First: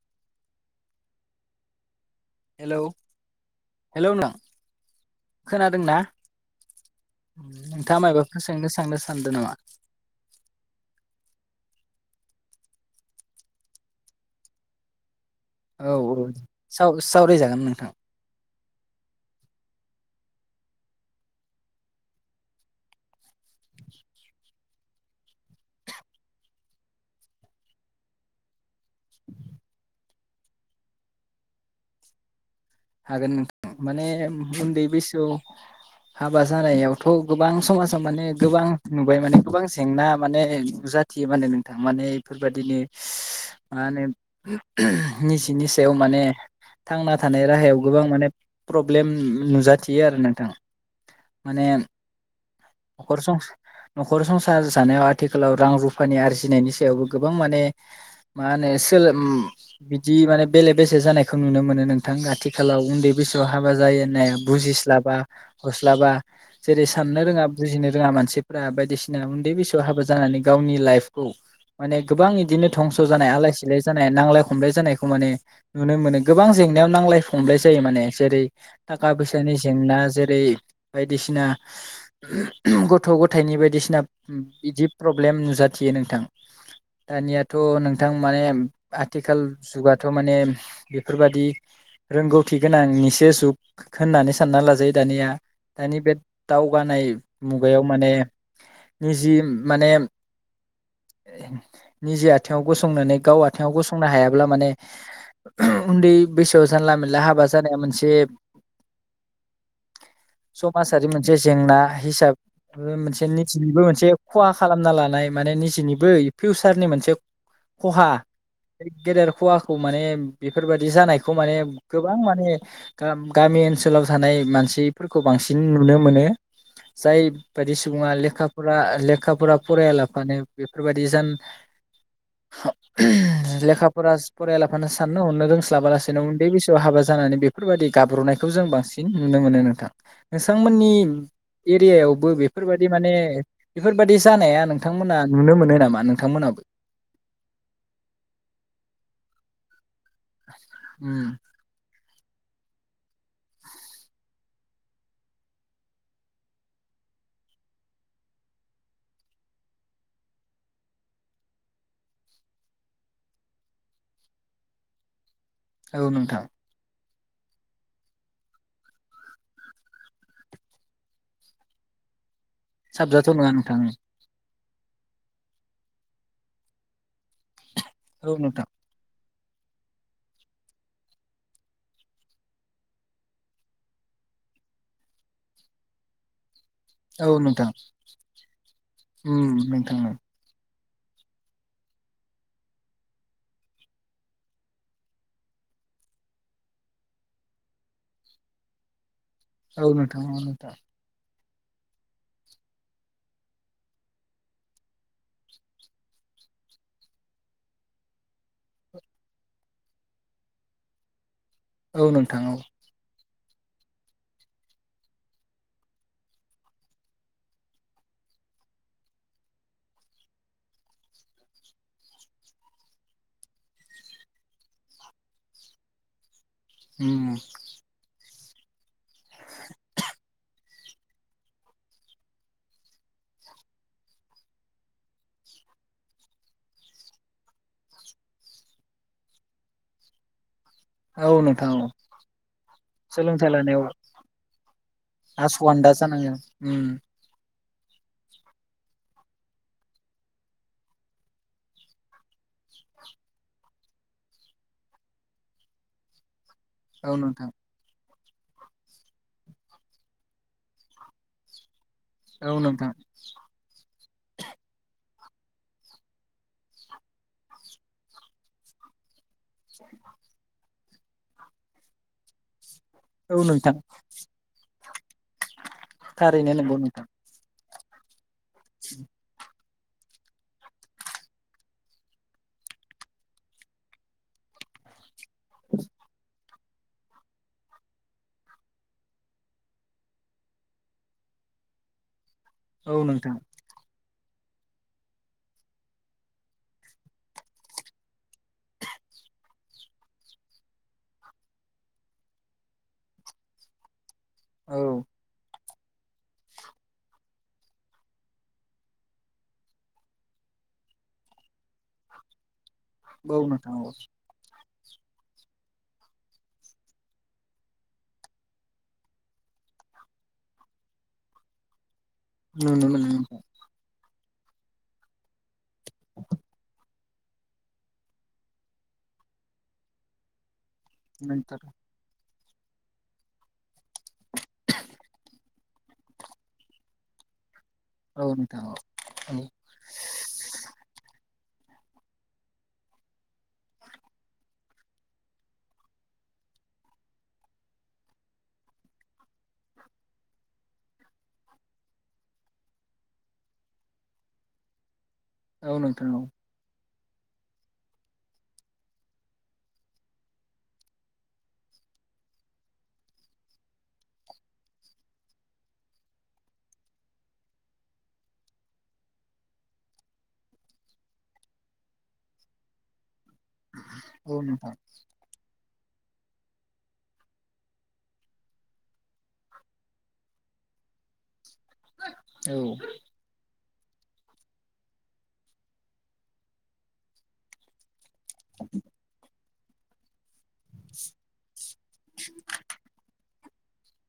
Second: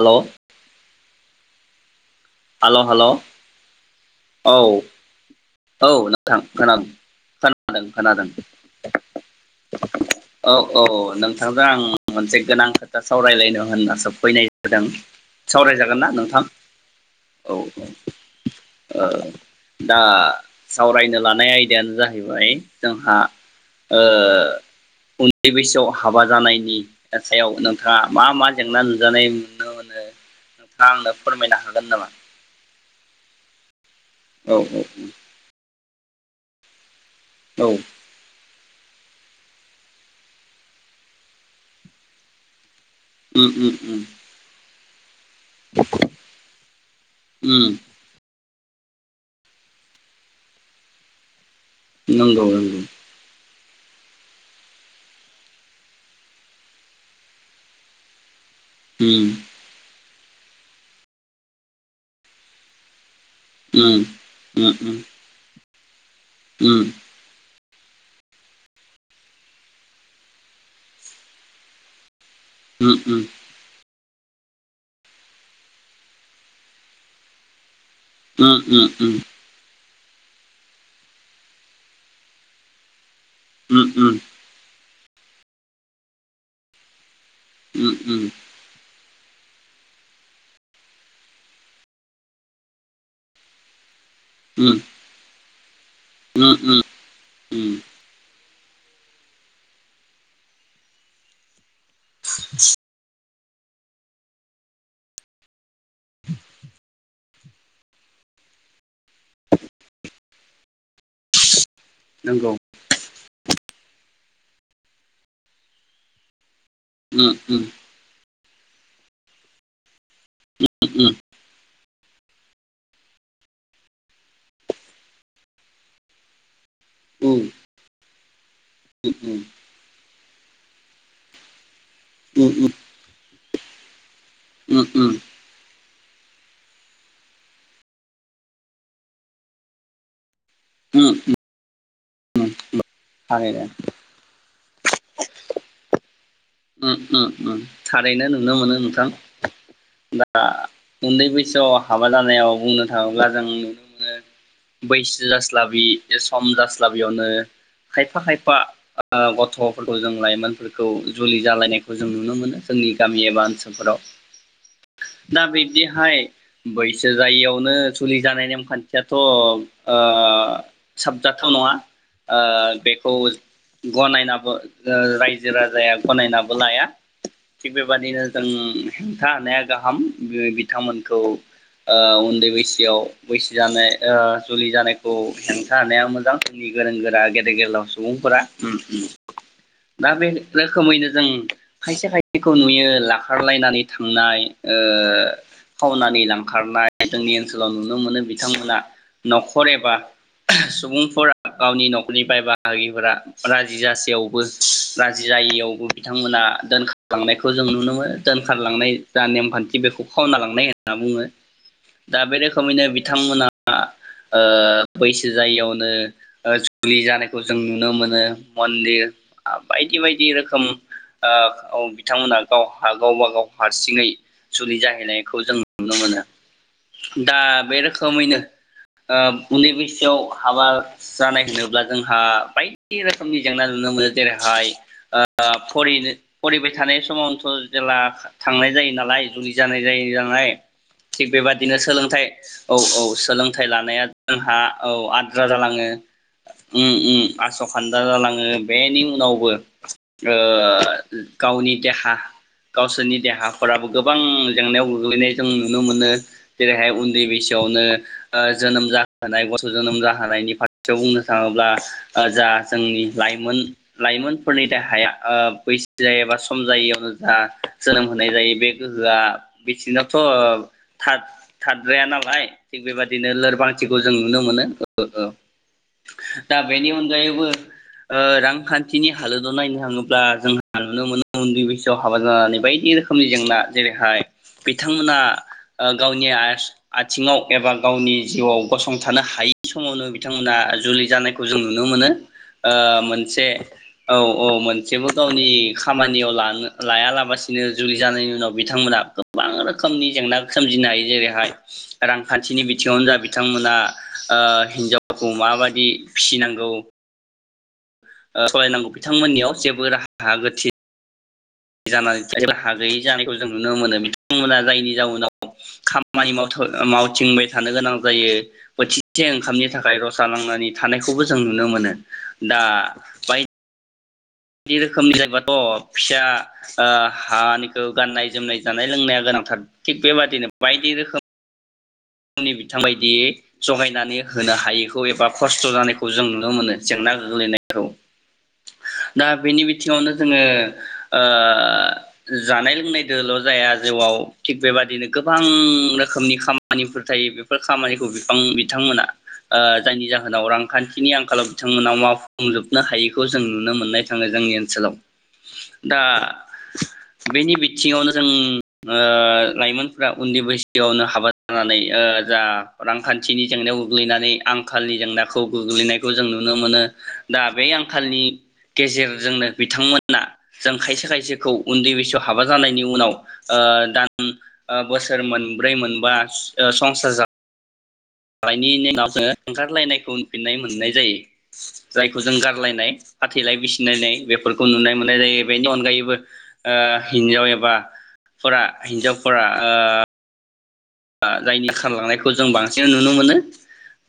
आल' hello hello hello hello नों औ औ खोनादोंना नोंथां खोना खोनादों नोंथाङा खोनादों मायबाफोर सोंनो सांनो सानदों नामा औ औ औ नोंथांजों आं मोनसे गोनां खोथा सावरायलायनो होनना सो फैनाय जादों औ सावरायजागोन ना औ नोंथां? साव औ सावरायजागोन नोंथां ओ दा सावरायनो लानाय आयदायानो जाहैबाय जोंहा ओ उन्दै बैसोआव हाबा जानायनि सायाव नोंथाङा मा मा जेंना नुजानाय नुनो मोनो नोंथाङा आंनो फोरमायनो हागोन नामा? हागोन नोंथां माने औ उन्दै बैसोआव हाबा जानायाव थ' गोबां औ समाजाव माने गोबां नुबाय माने गोबां जेंना माने नुजाथियो माने नोंथां माने इफोरबायदि उम उम उम [unintelligible] निजिनि सायाव माने थांना थानाया उम राहायाव गोबां माने प्रब्लेम नुजाथियो आरो नोंथां। माने नंगौ नंगौ न'खर सं न'खर संसार जानायाव आथिखालाव रां रुफानि आरजिनायनि सायावबो गोबां माने मा होनो सोलोम उम उम जि माने बेले बेसे जानायखौ नुनो मोनो नों थां आथिाखालाव उन्दै बैसोआव हाबा उम जायो होननाया उम उम बुजिस्लाबा गस्लाबा उम जेरै साननो रोङा बुजिनो रोङा मानसिफ्रा बायदिसिना उन्दै बैसोआव हाबा जानानै गावनि लाइफखौ माने गोबां इदिनो उम धंस' उम जानाय आलाय सिलाय नांलाय खमलाय जानायखौ माने नुनो मोनो गोबां जें [inaudible] नांलाय खमलायस जायो माने जेरै उम थाखा फैसानि जेंना जेरै बायदिसिना ग थ' गथायाइनिबो उम दिसिनाब बिदिब प्रब्लेम नुजाथियो नोंथां। दानियाथ उम नोंथां माने थेखाल जुगाथ' माने बेफोरबादि रोंगौथि गोनां निसो जुख खोननानै सानना लाजायो दानिया। दानि बेद उम उम दावगानाय उम मुगायाव माने निजिम माने निजे आथिङाव गसंनानै गाव आथ थिङाव गसंनो हायाब्ला माने उन्दै बैसो जानला मोनला हाबा जानाया मोनसेब समासारि मोनसे जेंना। हिसाब नंगौ ओ मोनसेनि थिनिबो मोनसे ख'हा खालामना लानाय माने निजिनिबो फिउसारनि मोनसे उम उम ख'हा। एगेदेरखुवाखु माने बेफोरबादि उम जानायख खौ माने गोबां माने गाम गामि ओनसोलाव जानाय मानसिफोरखौ बांसिन नुनो मोनो। जाय उम बायदि सुबुंङा लेखा। फुरा लेखा फोरा फरायाला माने बेफोरबादि जान उ उ लेखाब। फरास फरायलाफानो साननो हरनो रोंस्लाबालास जेनाव उन्दै बैसोआव हाबा जानानै बेफोरबादि गाब्र'नायखौ जों बांसिन नुनो मोनो नोंथां। नोंथा़ मोननि उम एरियायावबो बे फोरबादि माने थारैनो बेफोरबादि जानाया नों थांमोना नुनो मोनो नामा नोंथां? उम्म उम्म उम्म थारैनो नुनो मोनो नोंथां। दा आं उन्दै उम बैसोआव। हाबा जानायाव बुंनो थाङोब्ला जों नुनो मोनो बैसो जास्लाबि सम जास्लाबियावनो खायफा खायफा ओ गथ'फोरखौ जों लाइमोनफोरखौ। जुलि जालायनायखौ जों नुनो मोनो जोंनि गामि एबा ओनसोलफोराव। दा औ बिदिहाय नोंथां बै सो जायैयावनो जुलि जानाय नेमखान्थियाथ' साबजाथाव नङा। ओ बेखौ साबजाथाव नङा नोंथां गनायनाबो ओ रायजो राजाया गनायनाबो लाया। थिग बेबादिनो औ नोंथां। जों। हेंथा हानाया गाहाम बिथांमोनखौ ओ उन्दै बैसोआव बैसो जानाय ओ जुलि जानायखौ हेंथा होनाया मोजां। जोंनि गोरों गोरा औ गेदेर नोंथां गोलाव सुबुंफोरा ओम - ओम उम नोंथां दा बे रोखोमैनो जों खायसे खायसेखौ नुयो लांखारलायनानै थांनाय ओ खावनानै लांखारनाय जोंनि ओनसोलाव नुनो मोनो बिथांमोना न'खर औ एबा नोंथां औ नोंथां सुबुंफोरा गावनि न'खरनि बाय बाहागिफोरा राजि जसेयावबो राजि जायियाव बिथांमोना दोनखारलांनायखौ जों नुनो मोनो दोनखारलांनाय जा नेमखान्थि बेखौ खावना लांनाय होनना बुङो। औ दा बे नोंथां औ रोखोमैनो बिथांमोना आ ओ बैसो जायियावनो ओ जुलि जानायखौ जों नुनो मोनो मन्दिर बायदि - बायदि रोखोम खोम ओ औ बिथांमोना गावहा गावब गाव हारसिङै जुलि जाहैनायखौ जों नुनो मोनो। उम दा बे रोखोमैनो ओ उन्दै बैसोआव हाबा जानाय होनोब्ला जोंहा बायदि रोखोमनि जेंना नुनो मोनो जेरैहाय ओ ओ फरिनो फरिबाय थानाय समावनोथ' जेला थांनाय जायो नालाय जुलि जानाय जायो नालाय। थिग औ नोंथां बेबादिनो औ सोलोंथाइ औ - औ सोलोंथाइ लानाया जोंहा औ आद्रा जालाङो आस'आन्दा जानांगोन उम - उम आस' फानजा जालाङो बेनि उनावबो ओ गावनि देहा गावसोरनि देहाफोराबो गोबां जेंनायाव गोग्लैनाय जों नुनो मोनो। जेरैहाय औ उन्दै नोंथां बैसोआवनो ओ जोनोम जाहोनाय गथ' जोनोम जाहोनायनि फारसेयाव बुंनो थाङोब्ला ओ जा औ नोंथां जोंनि लाइमोन लाइमोनफोरनि हाया ओ बैसो जायाबा सम जायैयावनो जा जोनोम होनाय जायो बे गोहोआ बेसि नाथ' ओ था थाद्राया नालाय। थिग बेबायदिनो औ नोंथां लोरबांथिखौ जों नुनो ओ मोनो थारैनो दा नंगौ बेनि नोंथां अनगायैबो ओ रांखान्थिनि हालोद नायनो थाङोब्ला जोंहा नुनो मोनो उन्दै बैसोआव हाबा जानानै बायदि रोखोमनि जेंना जेरैहाय बिथांमोना ओ गावनि आयेस आथिङाव एबा गावनि जिउआव गसंथानो हायै समावनो बिथांमोना जुलि जानायखौ जों नुनो मोनो। ओ औ नोंथां मोनसे औ औ मोनसेबो गावनि खामानियाव लानो लायालाबसिनो जुलि जानायनि उनाव बिथांमोना गोबां रोखोमनि जेंना सोमजिनो हायो जेरैहाय रांखान्थिनि बिथिङावनो जा बिथांमोना ओ औ हिनजावखौ माबाद बि फिसिनांगौ ओ सलायनांगौ बिथांमोननियाव जेबो राहा गोथे जानानै जेब्ला हाग गैयि जानायखौ औ जों नुनो नोंथां औ मोनो बिथांमोना जायनि जाउनाव खामानि माव मावथिंबाय थानो गोनां जायो बोथिसे ओंखामनि थाखाय रसा नांनानै थानायखौबो जों नुनो मोनो। दा नुनो मोनो नोंथां बाय बायदि रोखोमनि जायोबाथ' फिसा ओ हानिखौ गाननाय जोमनाय जानाय लोंनाया गोनांथार थिग बेबादिनो बायदि रोखोम नोंथां आंनि बिथांबायदि जगायनानै होनो हायैखौ एबा खरस खस्थ' जानायखौ जों नुनो मोनो जेंना गोग्लैनाय औ नोंथां औ दा बेनि बिथिङावनो जोङो ओ ओ जानाय लोंनायदोल' जाया जिउआव थिग बेबादिनो गोबां रोखोमनि खामा खामानिफोर थायो बेफोर खामानिखौ बिथां बिथांमोना जायनि जाहोनाव रांखान्थिनि आंखालाव बिथांमोनाव मावफुंजोबनो हायिखौ जों नुनो मोननाय थाङो जोंनि ओनसोलाव। औ दा नोंथां औ बेनि बिथिङावनो जों ओ लाइमोनफ्रा उन्दै बैसोआवनो हाबा जानानै जा रांखान्थिनि जेंनायाव गोग्लैनानै आंखालनि जेंनाखौ गोग्लैनायखौ जों नुनो मोनो दा बे आंखालनि गेजेरजोंनो बिथांमोना जों खायसे खायसेखौ उन्दै बैसोआव हाबा जानायनि उनाव ओ दान औ नोंथां ओ बोसोरमोन ब्रै मोनबा ओ संसार जा दानायनि उनाव जोङो ओंखारलायनायखौ उनफिन्नाय मोननाय जायो। जायखौ जों औ गारलायनाय फाथैलाय बिसि सिनायनाय बेफोरखौ नुनाय मोननाय जायो बेनि अनगायैबो ओ हिन्जाव एबा फरा हिन्जावफरा ओ जायनि खारलांनायखौ जों बांसिन नुनो मोनो।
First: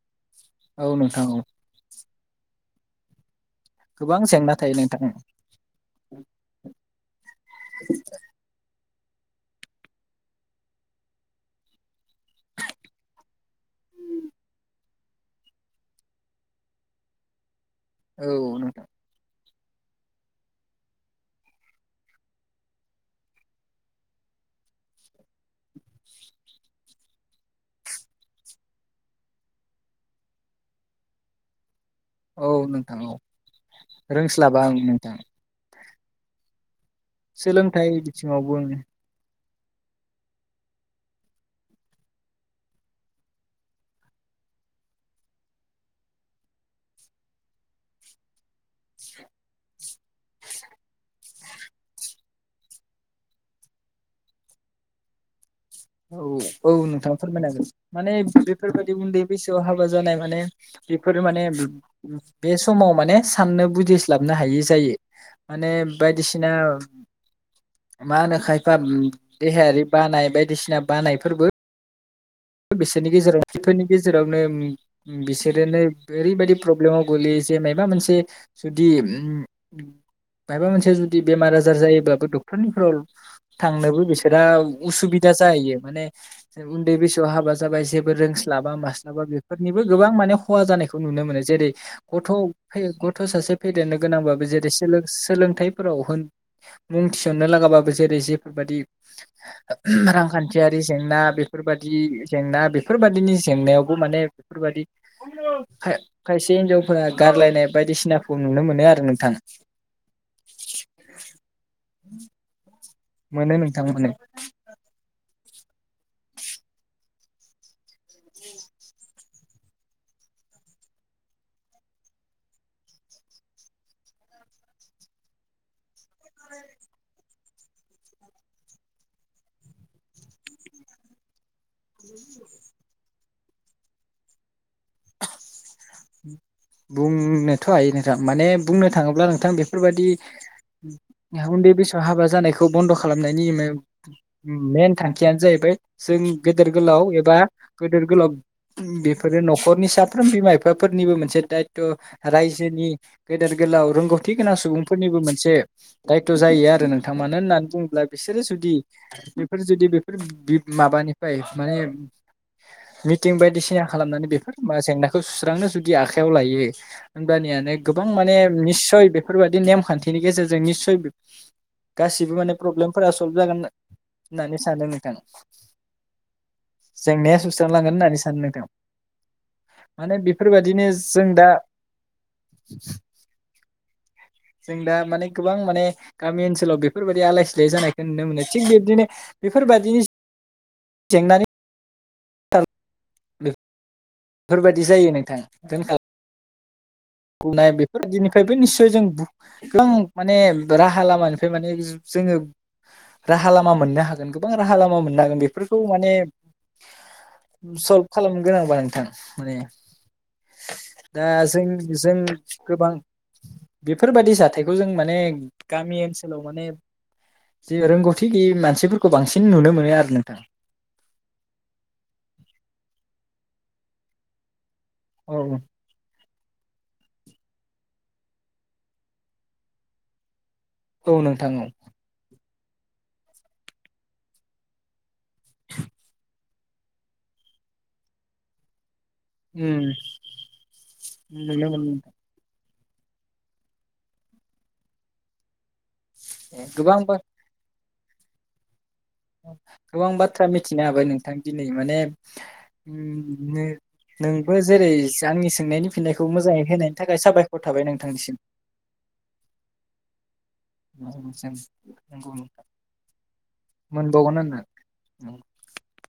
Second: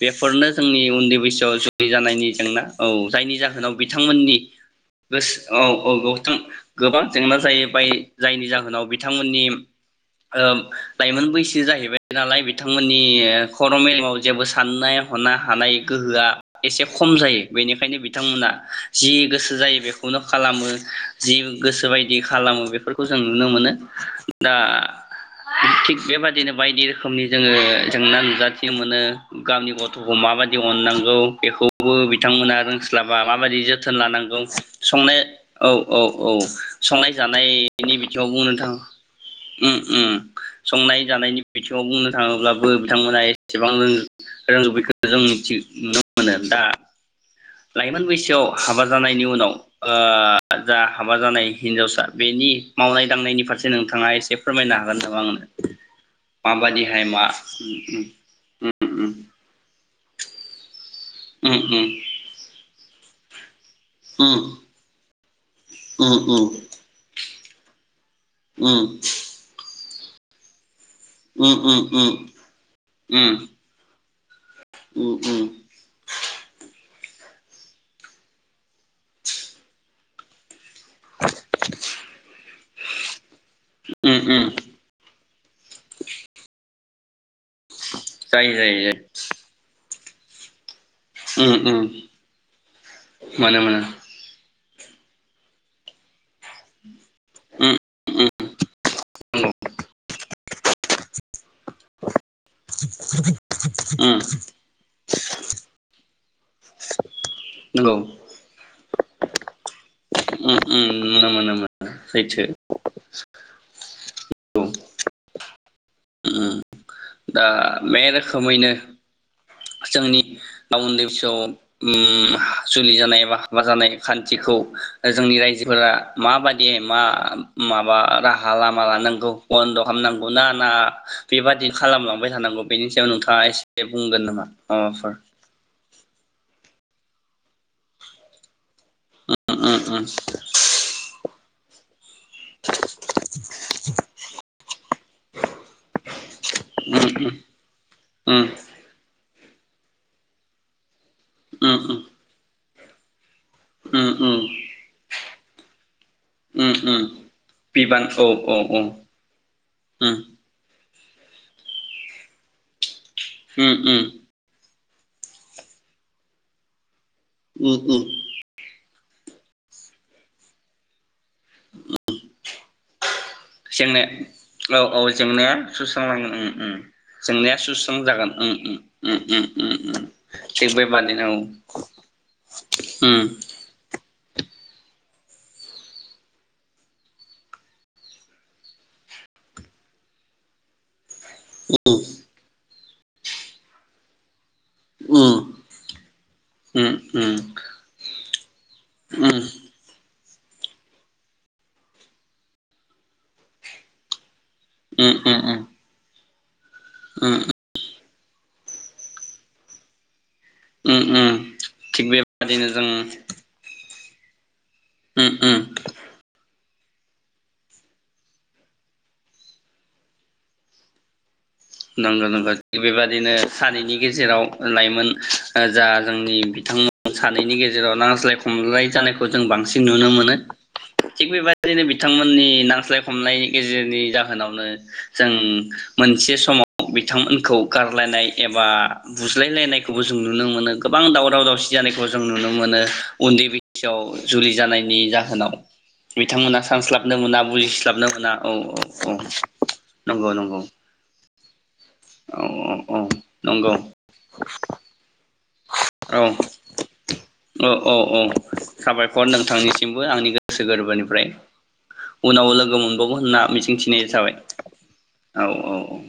बे फोरनो जोंनि औ उन्दै नोंथां औ बैसोआव जुलि जानायनि जेंना औ जायनि जाहोन उनाव गोबां बिथांमोननि जेंना थायो नोंथां गोसोआव औ नोंथां गोबां जेंना जायो बाय जायनि जाहोनाव बि बिथांमोननि ओ लाइमोन बैसो जाहैबाय नालाय बिथांमोननि खर' मेलेमाव जेबो साननाय हनो हानाय गोहोआ एसे खम जायो। बेनिखायनो औ बिथांमोना नोंथां जि गोसो गोसो जायो बेखौनो खालामो जि गोसो बायदि खालामो बेफोरखौ जों नुनो मोनो दा थिग बेबायदि नो बायदि रोखोमनि जोङो जेंना नुजाथि मोनो गावनि गथ'खौ माबायदि अननांगौ बेखौ बो औ बिथांमोना नोंथां रोंस्लाबा औ माबायदि जोथोन लानांगौ रोंस्लाबा आं नोंथां संनाय औ औ औ। संनाय सोलोंथाइ जानायनि बिथिङाव बुंनो बिथिङावबो थाङो। उ उ संनाय जानायनि बिथिङाव बुंनो थाङोब्लाबो बिथांमोना एसेबां रोंजोबैखौ जों मिथिनो मोनो दा। लाइमोन बैसोआव हाबा जानायनि उनाव ओ जा हाबा जानाय हिनजावसा बेनि मावनाय दांनायनि फारसे नोंथाङा एसे फोरमायनो हागोन नामा आंनो? औ औ माबादिहाय नोंथाङ मा फोरमायनो हांगोन माने बेफोरबायदि उन्दै बैसोआव हाबा जा नाय माने बेफोरो माने बे समाव माने साननो बुंदिस्लाब हायै जायो माने बायदिसिना मा होनो खायफा देहायारि बानाय बायदिसि उम उम उम। बिसोरनि गेजेराव [unintelligible] नोम बिसोरो नोम ओरै बायदि फ्रब ब्लेमाव गोलैयो जे मबा मोनसे जुदि ओम मायाबा मोनसे जुदि बेमार आार जायोब्लाबो डक थनिख्रल थांनोबो बिसोरा उसुबि जायो माने उन्दै बैस थ' हाबा ज जाबाय जेबो जायो जायो रोंस्लाबा मास्लाबा बेफोरनिबो गोबां माने खहा जानायखौ नुनो मोनो जेरै गथ' गथ' सासे मोनो मोनो फेदेरनो गोनांबाबो जेरै सोलोंथाइफोराव होन मुं थिसननो लागाबाबो जेरै नंगौ जेफोरबादि रांखान्थि थियारि जेंना बेफोरबाय दि जेंना बेफोरबायादिनि जेंनायावबो माने बेफोरबायदि खायसे हिनजावफोरा गारलायनाय बायदिसिनाखौ नुनो मोनो आरो नों थां उम उम मोनो मोनो मोनो सैथो मोनो नोंथां मोनो उम दा बे रोखोमैनो जोंनि उन्दैसोआव उम जुलि जानाय बा हाबा जानाय खान्थिखौ जोंनि रायजोफोरा माबादि मा माबा राहा लामा लानांगौ बन्द खालामनांगौ ना ना बेबादिनो खालामलांबाय थानांगौ बेनि स सायाव नोंथांङा एसे बुंगोन नामा अ सर बुंनोथ हायो नोंथां माने बुंनो थांङोब्ला नोंथां बेफोरबायदि उन्दै बैसो हाबा जानायखौ बन्द खालामनायनि मेन थांखियानो जाहैबाय जों गेदेर गोलाव एबा गदेर गोलाव बेफ फोरो नखरनि साफ्रोम बिमा बिफाफोरनिबो मोनसे दायथ रायज जोनि गेदेर गोलाव रोंगौथि गोनां सुबुंफोरनिबो मोन से दायथ जायो आरो नोंथां मानो होननानै बुङोब्ला बिबान औ बिसोरो जुदि बेफोर जुदि बेफोर बि माबानि बाय माने मिटिं औ बायदिसिना खालामनानै बेफोर मा जेंनाखौ सुस्रांनो जुदि आखा आखायाव लायो ओम बानियानो औ गोबां माने निसय बेफोरबबायदि नेमखान्थिनि गेजेरजों निस्सय गासिबो माने प्रब्लेमफोरा सल्भ जागोन जेंनाय होननानै औ सानो औ नोंथां जेंनाया सुस्रांलांगोन उम उम जेंनाया सुस्रांलांगोन सुस्रां होननानै जागोन सानो उम नोंथां उम उम उम माने थिग बेफोरबायदिनो बेबादि जों दा [unintelligible] उम जों दा माने गोबां माने गामि ओनसोलाव बेफोरबायदि आलाय सिलाय जानायखौ नुनो मोनो थिग बिब्दिनो बेफोरबायदिनि जेंना [unintelligible] [unintelligible] बेफोरबायदि जायो उम नोंथांङा दोनखा उम बुंनाय बेफोरबायदिनिफ्रायबो निस्सय जों [unintelligible] माने राहा लामानिफ्राय माने जोङो राहा लामा मोननो हागोन गोबां राहा लामा मोननो हागोन बेफोरखौ माने [unintelligible] उम [unintelligible] गोनांबा नोंथां माने उम दा उम जों थिग जों बेबादिनो जों गोबां बेफोरबादि जाथायखौ जों माने उम उम गामि ओनसोलाव माने जे रोंगौथि गैयि मानसिफोरखौ बांसिन नुनो मोनो आरो नोंथां नंगौ नंगौ थिग बेबादिनो सानैनि गेजेराव लाइमोन औ जा जोंनि बिथांमोन सानैनि गेजेराव नांज्लाय खमलाय जानायखौ जों बांसिन नुनो मोनो औ थिग नोंथां औ बेबायदिनो बिथांमोननि नांज्लाय खमनाय गेजेरनि जाहोनावनो जों मोनसे समाव बिथांमोनखौ गारलायनाय एबा उम बुज्लायलायनायखौबो जों नुनो मोनो गोबां दावराव दावसि नुनो मोनो जानायखौ नोंथां। जों नुनो मोनो उन्दै बैसोआव जुलि जानायनि जाहोनाव बिथांमोना गोबां सानस्लाबनो बा मोना बुजि [unintelligible] मोना औ औ औ गोबां नंगौ बाथ्रा नंगौ मिथिनो हाबाय नोंथां दिनै माने औ औ औ उम नो नंगौ नोंबो जेरै आंनि सोंनायनि फिननायखौ औ मोजाङै होनायनि थाखाय साबायखर औ थाबाय औ औ नोंथांनिसिम साबायखर नोंथांनिसिमबो आंनि गो गोसो गोरबोनिफ्राय उनाव लोगो मोनबावगौ होनना मिजिंथिनाय जाबाय मोनबावगोन होनना औ औ औ।